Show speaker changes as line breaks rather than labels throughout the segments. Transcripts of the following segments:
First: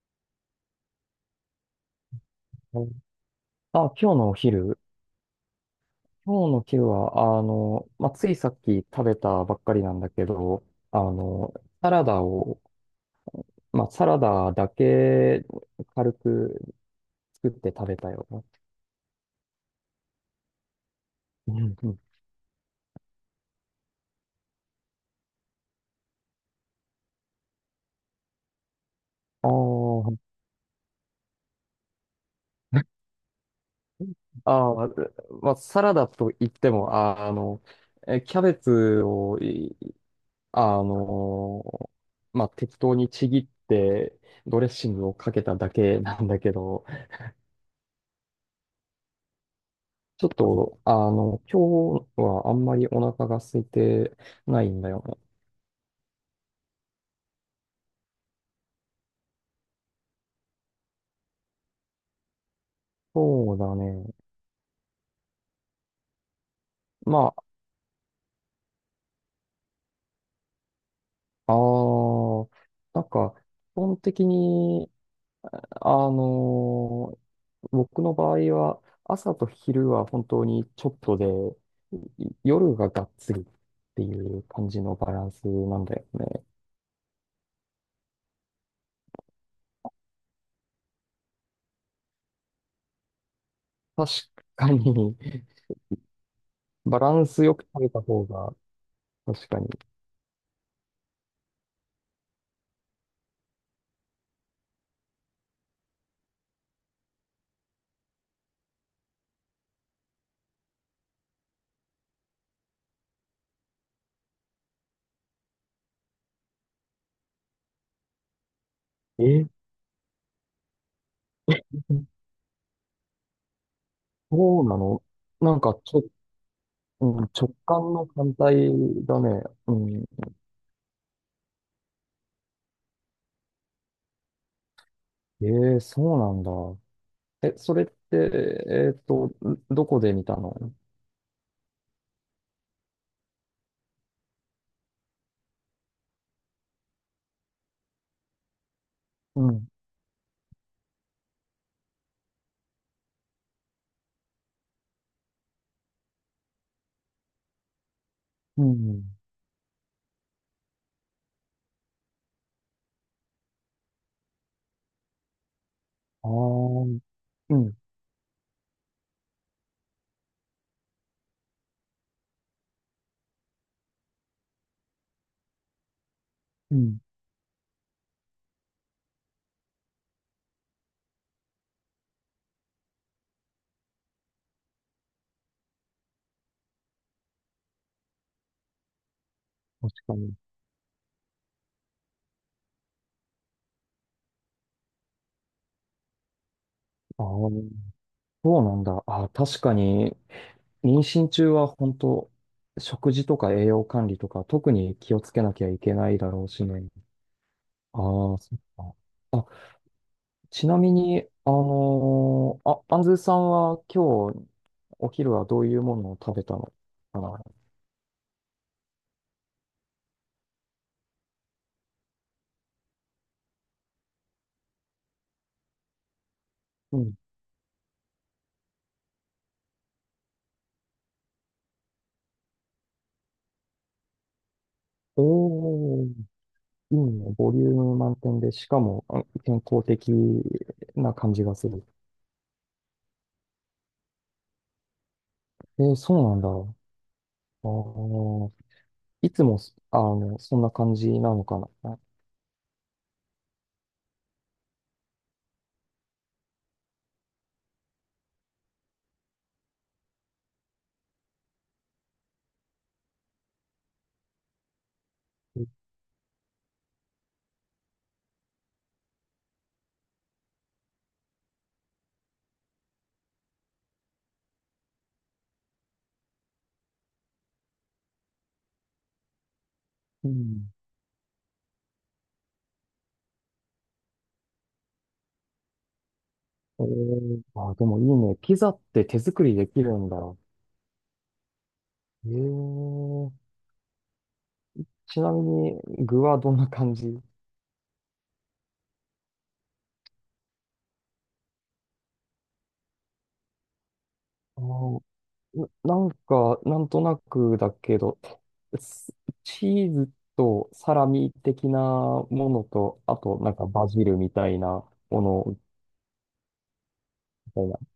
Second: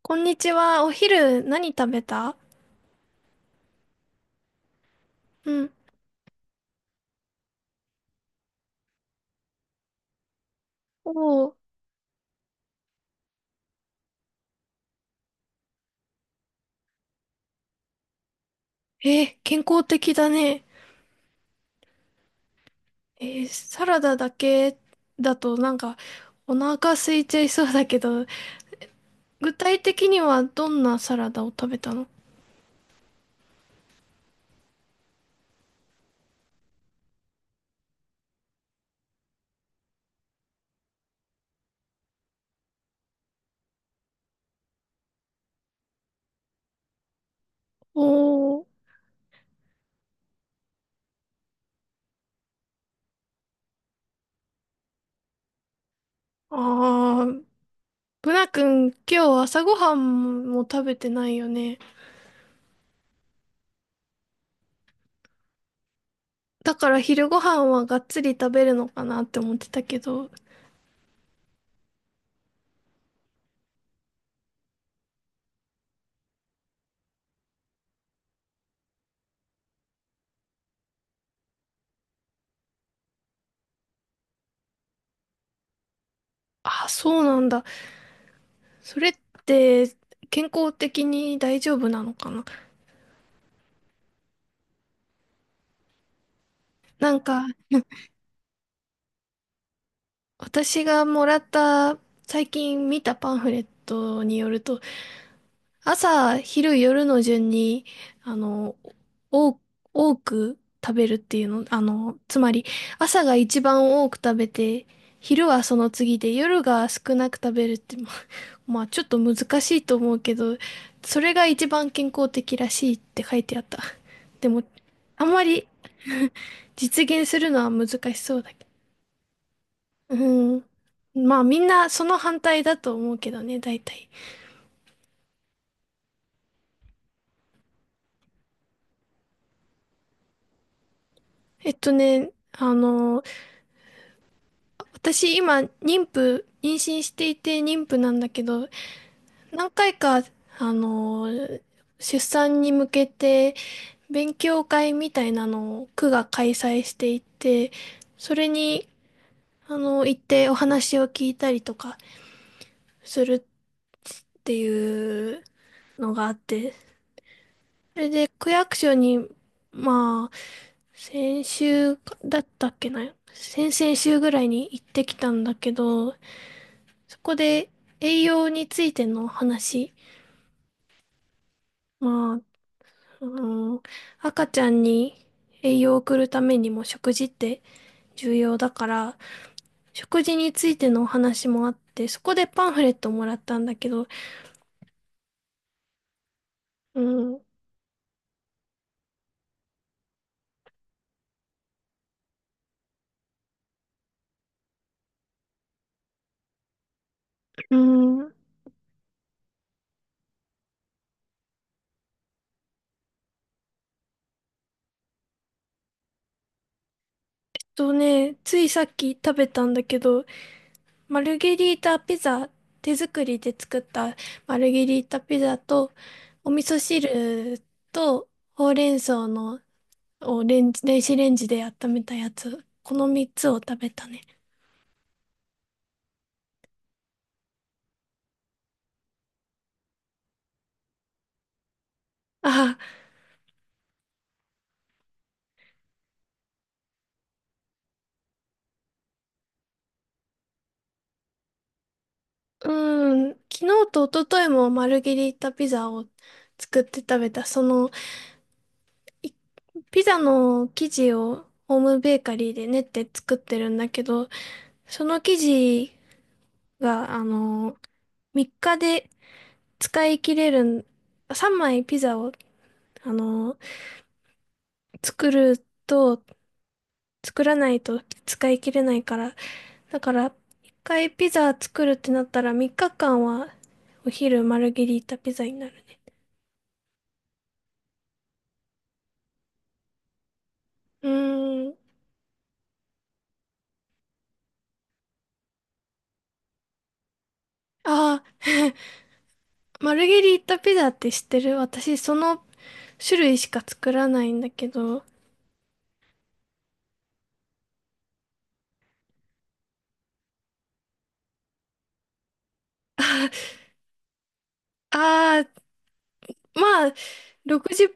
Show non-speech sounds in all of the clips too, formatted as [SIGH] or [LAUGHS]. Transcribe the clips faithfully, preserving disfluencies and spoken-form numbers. こんにちは。お昼何食べた？
はい。あ、今日のお昼。
うん。
今日のお昼は、あの、まあ、ついさっき食べたばっかりなんだけど、あ
お
の、
ー。
サラダを、まあ、サラダだけ軽く作って食べたよ。
えー、健康的だね。
うんうん。
えーサラダだけだとなんかお腹空いちゃいそうだけど、
あ
具体的
ー
にはどんなサラダを食べたの？
あー、まあ、サラダといっても、ああの、えキャベツをい、あの、まあ、適当にちぎって、ドレッシングをかけただけなんだけど、
おー。
ちょっと、あの、今日はあんまりお腹が空いてないんだよね。
あー、ブナ君今日朝ごはんも食べてないよね。
そうだね。
だから昼
ま
ごはんはがっつり食べるのかなって思ってたけど。
あ、あー、なんか、基本的に、あのー僕の場合は、朝と昼は本当にちょっとで、い夜ががっつりっていう感じのバランスなんだよね。
あ、そうなんだ。それって健康的に大丈夫なのかな？
確かに、バラ
なん
ン
か、
スよく食べた方が、確かに。
私がもらった最近見たパンフレットによると、朝昼夜の順にあの多多く食べるっていうの、あのつまり朝が一番多く食べて、昼はその次で、夜が少なく食べるって、ままあちょっと難
え、
しいと思うけど、それが一番健康的らしいって書いてあった。で
そ
も
うなの？
あんま
なん
り、
かちょっ
[LAUGHS] 実
う
現
ん、
する
直
のは
感
難
の
し
反
そうだ
対
けど。
だね。うん。
うん。まあみんなその反対だと思うけどね、大体。
ええ、そうなんだ。え、それって、えっと、んどこで見たの？
えっとね、あの、私今妊婦、妊娠していて妊婦なんだけど、
うん。
何回か、あの、出産に向けて勉強会みたいなのを区が開催していて、それ
う
に、
ん。
あの、行ってお話を聞いたりとかするっていうのが
あ
あって、
あ、うん。
それで区役所に、まあ、先週かだったっけな、先々週ぐらいに行ってきたんだけど、
うん。
そこで栄養についての話、まあ、あの、赤ちゃんに栄養を送るためにも食事って重要だから、
確か
食
に。
事についてのお話もあって、そこでパンフレットもらったんだけど、う
あ
ん。
あ、そうなんだ。ああ、確かに、妊娠中は本当、食事とか栄養管理とか、特に気をつけなきゃいけないだろうしね。
う
あ
ん。
あ、そっか。あ、ちなみに、あのーあ、アンズさんは今日お昼はどういうものを食べたのかな？
とね、ついさっき食べたんだけど、マルゲリータピザ、手作りで作ったマルゲリータピザと、お味噌
うん。
汁と、ほうれん草のをレンジ、電子レンジで温めたやつ、このみっつを食べたね。
おー、いいね。ボリューム満点で、しかもあ健康的な感じがする。
あ、
えーそうなんだ。あーいつもそ、あの、そんな感じなのかな。
うーん、昨日と一昨日もマルゲリータピザを作って食べた。その、いピザの生地をホームベーカリーで練って作ってるんだけど、その生地が、あの、みっかで使い切れる、さん、さんまいピザを、あの作ると、作らないと使い切れないから。だから、
うん。
いっかいピザ作るってなったらみっかかんはお昼マルゲリータピザになるね。
えー、あー、でもいいね。ピザって手作りできるんだ。
うーん。
えー、ちなみに具はどんな感じ？
ああ、マルゲリータピザって知ってる？私、その種類しか作らないんだ
ああ
け
ー、
ど。[LAUGHS]
な、なんか、なんとなくだけど、スチーズとサラミ的なものと、あ
あ
と、なんかバジルみたいなも
あ、
の
まあ、
みたい
6
な。
セ6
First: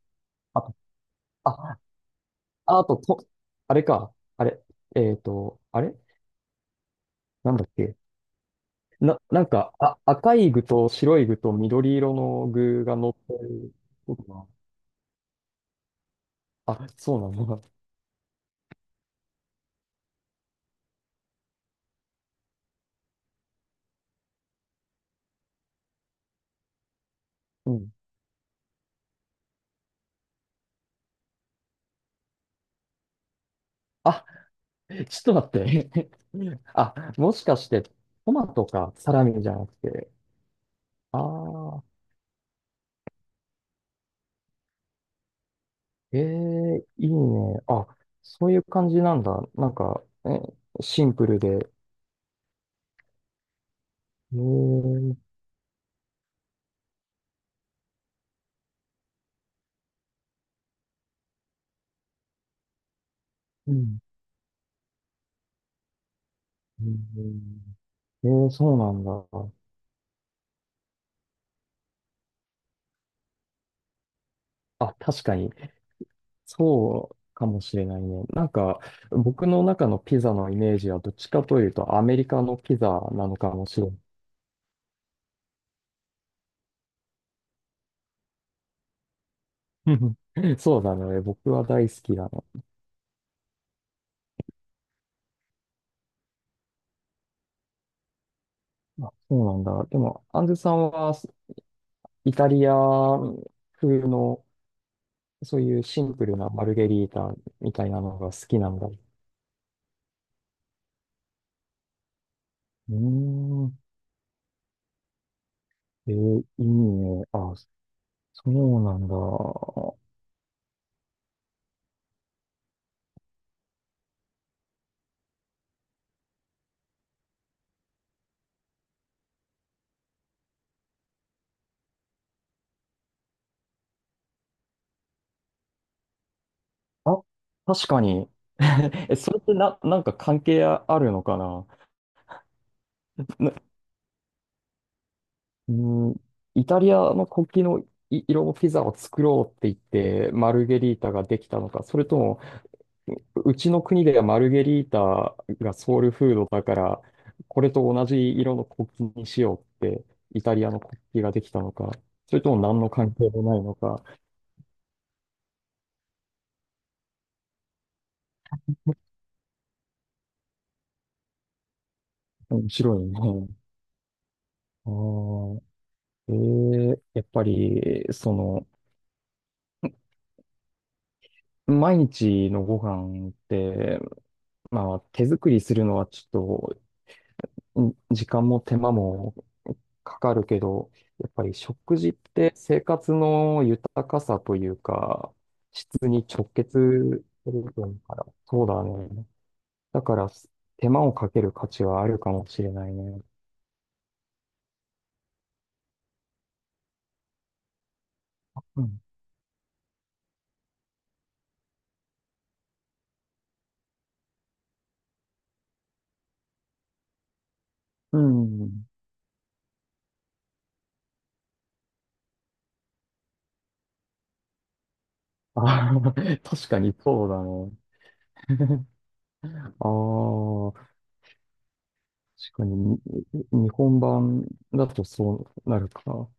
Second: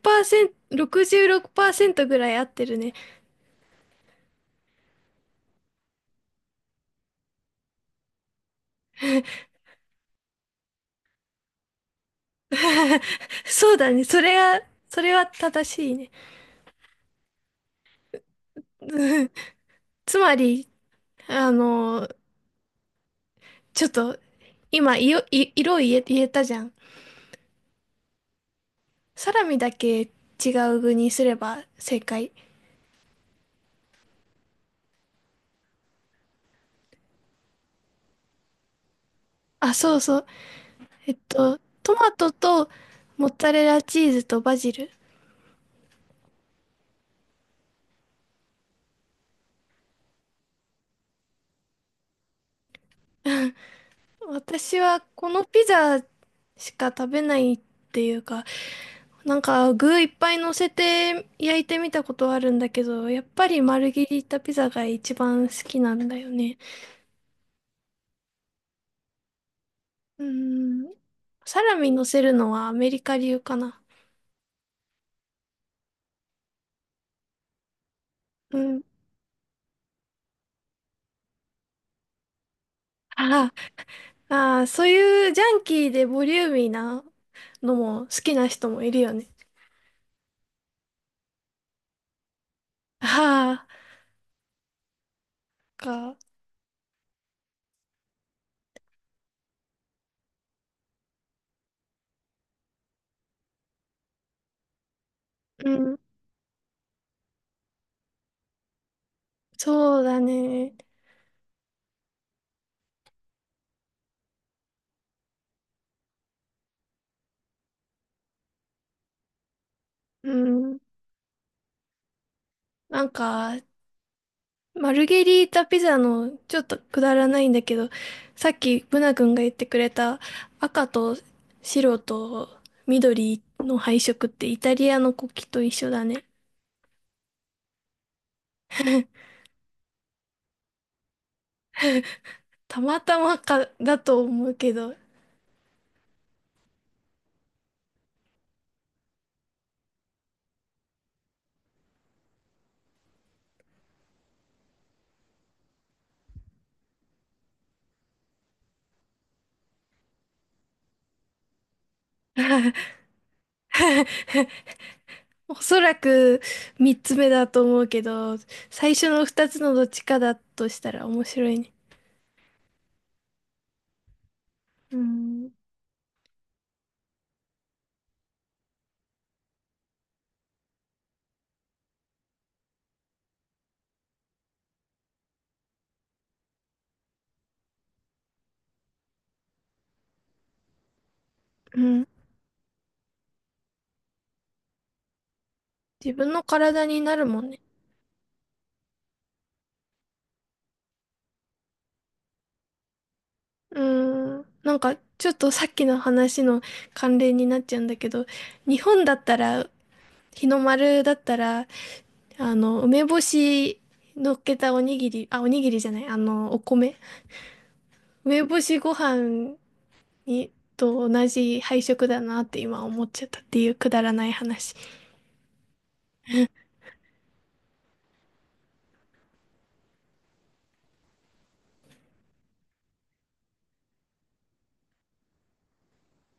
あと、
トろくじゅうろく
あ、
パーセントぐらい合ってる
ああ
ね。
と、と、あれか。あれ。えっと、あれなんだっけ。な、なんか、あ、赤い具と白い具と緑色の具が
[LAUGHS]
乗って
そ
る
うだね。
こ
そ
と
れ
が。
が、それは正しいね。
あ、そうなの。
[LAUGHS] つまり、あの、ちょっと、今、いよい色を言え、言えたじゃん。
うん。
サラミだけ違う具にすれば正解。
あ、ちょっと待って。[LAUGHS] あ、もしかして、トマトか、サラミじゃな
あ、
く
そう
て。
そう。えっ
あ
と、ト
あ。
マトとモッツァレラチーズとバジル。
ええ、いいね。あ、そういう感じなんだ。なんか、え、シンプルで。ええ。
私は
う
このピザしか食べないっていうか、なんか具いっぱい乗せて焼いてみたことはあるんだけど、やっぱり丸切りい
ん
ったピザが一番好きなんだよね。
うん。ええ、そうなんだ。
うーん。サラミ乗せるのはアメリカ流かな。
あ、確かに。そうかもしれないね。なん
う
か、
ん。
僕の中のピザのイメージはどっちかというとアメリカのピザなのか
あ
もしれな
あ、ああ、そういうジャンキーでボリューミーなのも好きな人もいるよね。
い。[LAUGHS] そうだね。僕は大好きだね。
ああ、か。
あ、そうなんだ。でも、アンズさんはイタリア風のそう
う
いう
ん。
シンプルなマルゲリータみたいなのが好きなんだ。う
そうだね。
ーん。えーいいね。あ、そうなんだ。
うん。なんか、マルゲリータピザのちょっとくだらないんだけど、さっきブナ君が言ってくれた赤と白と緑の配色って、イタリアの国旗と一緒だね。
あ、確かに。[LAUGHS] え、それってな、なんか関係あるのかな、
たまたま
な、
かだと思うけど、
うーん、イタリアの国旗のい色のピザを作ろうって言って、マルゲリータができたのか、それとも、うちの国ではマルゲリータがソウルフードだから、これと同じ色の国旗にしようって、イタリアの国旗ができたのか、それとも何の関係もないのか、
おそらく三つ目だと思うけど、最初の二つのどっちかだとしたら面白いね。
面白いね。あ
うん。
ーえー、やっぱり、その、毎日のご飯って、まあ、手作りするのはちょっと、ん時間も手間もかかるけど、やっぱり
う
食
ん。
事って生活の豊かさというか、質
自
に
分の
直
体になる
結
もん
す
ね。
ると思うから、そうだね。だから、手間をかける価値はあるかもしれないね。
うん。なんか、ちょっとさっきの話の関連になっちゃうんだけど、
う
日
ん。
本だったら、日の丸だったら、あの、梅干し乗っけたおにぎり、あ、おにぎりじゃない、あの、お米。
う
梅干し
ん。
ご飯に、と同じ配色だなって今思っちゃったっていうくだらない話。
あー [LAUGHS] 確かにそうだね。ああ、確かに、に日本版だとそうなるかな。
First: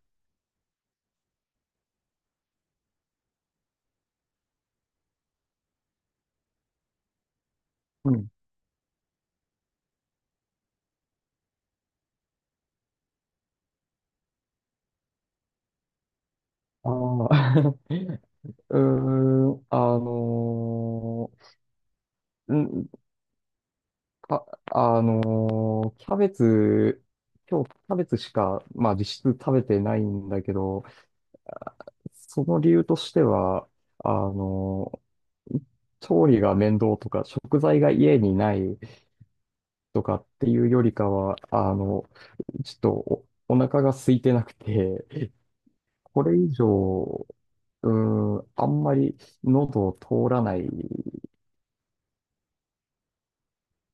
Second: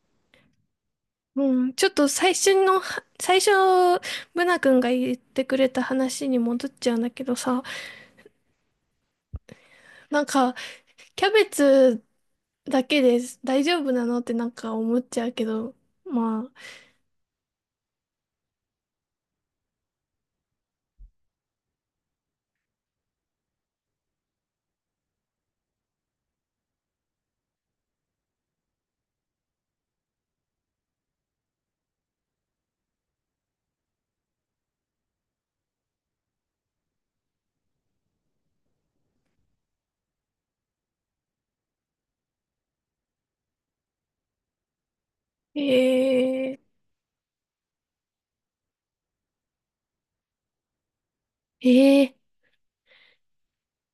うん、ちょっと最初の最初、ブナ君が言ってくれた話に戻っちゃうんだけどさ、
うん。
なんか、キャベツだけで大丈夫なのってなんか思っちゃうけど、まあ、
ああ、[LAUGHS] うーん、あのーんか、あのーキャベツ、今日キャベツしか、まあ実質食べてないんだけど、その理由としては、あのー調理が面倒とか、食材が家にないとかっていうよりかは、あの、ちょっとお、お腹が空いてなくて、これ以
え
上、うん、あんまり喉を通らないん
ー、えー、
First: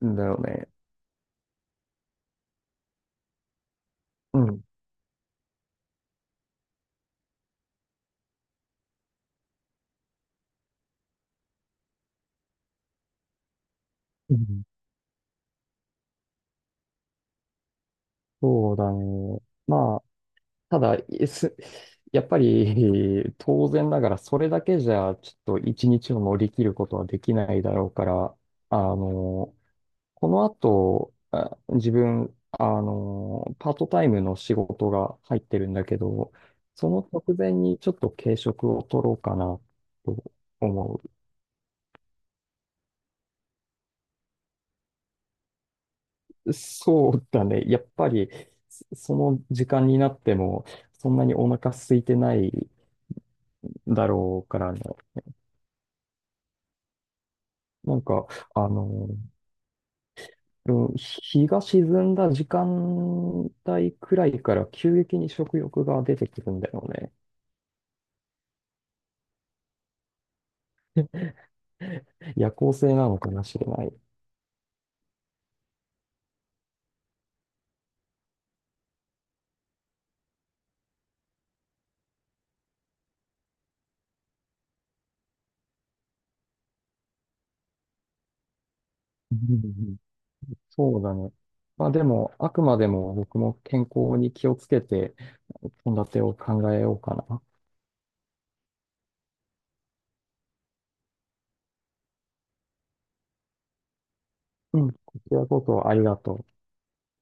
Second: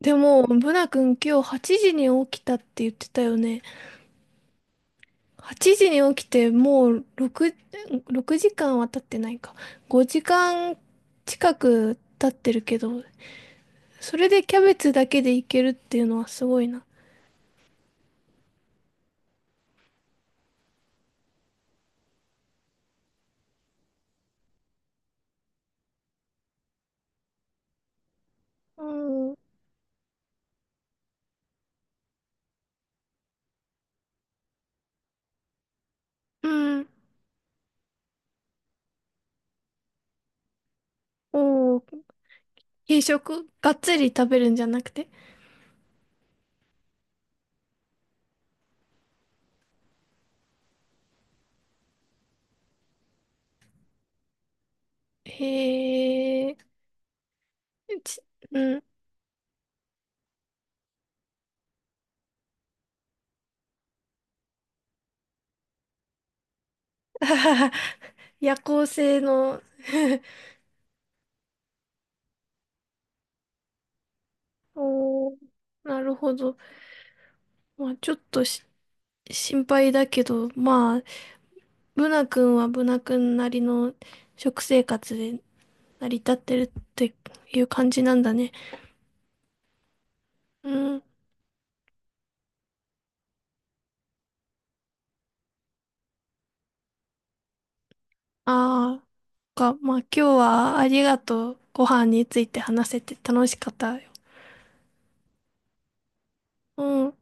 で
だよ
も、
ね。
ブナ君今日はちじに起きたって言ってたよね。
うん。
はちじに起きてもうろく、ろくじかんは経ってないか。ごじかん近く経ってるけど、それ
う
でキャ
ん。
ベツだけでいけるっていうのはすごいな。
そうだね。まあ、ただ、えす [LAUGHS] やっぱり [LAUGHS] 当然ながらそれだけじゃちょっと一日を乗り切ることはできないだろうから、あ
おー、
の、この後、あ自分、あの、パートタイムの仕事が入ってるんだけど、
うん。
その直前にちょっと軽食を取ろうかなと思
おー、軽食がっつり食べるんじゃなくて。
う。そうだね。やっぱりそその時間になってもそんなにお腹空いてないだろうからね。
へえ、
なん
ち、
か、
う
あ
ん。
のうん日が沈んだ時間帯くらいから急激に食欲が出てくるんだよね。
[LAUGHS] 夜行性の。
夜行性なのかもしれない。うん
おー、なるほど。まあ、ちょっとし、心配だけど、まあ、ブナ君はブナ君なりの食生活で成り立ってるっていう感じなんだね。
うんうん。
う
そ
ん。
うだね。まあでも、あくまでも僕も健康に気をつけて、献立を考えようかな。
ああ、か、まあ今日はありがとう。ご飯について話せて楽しかったよ。
うん。こちらこそありがとう。
うん。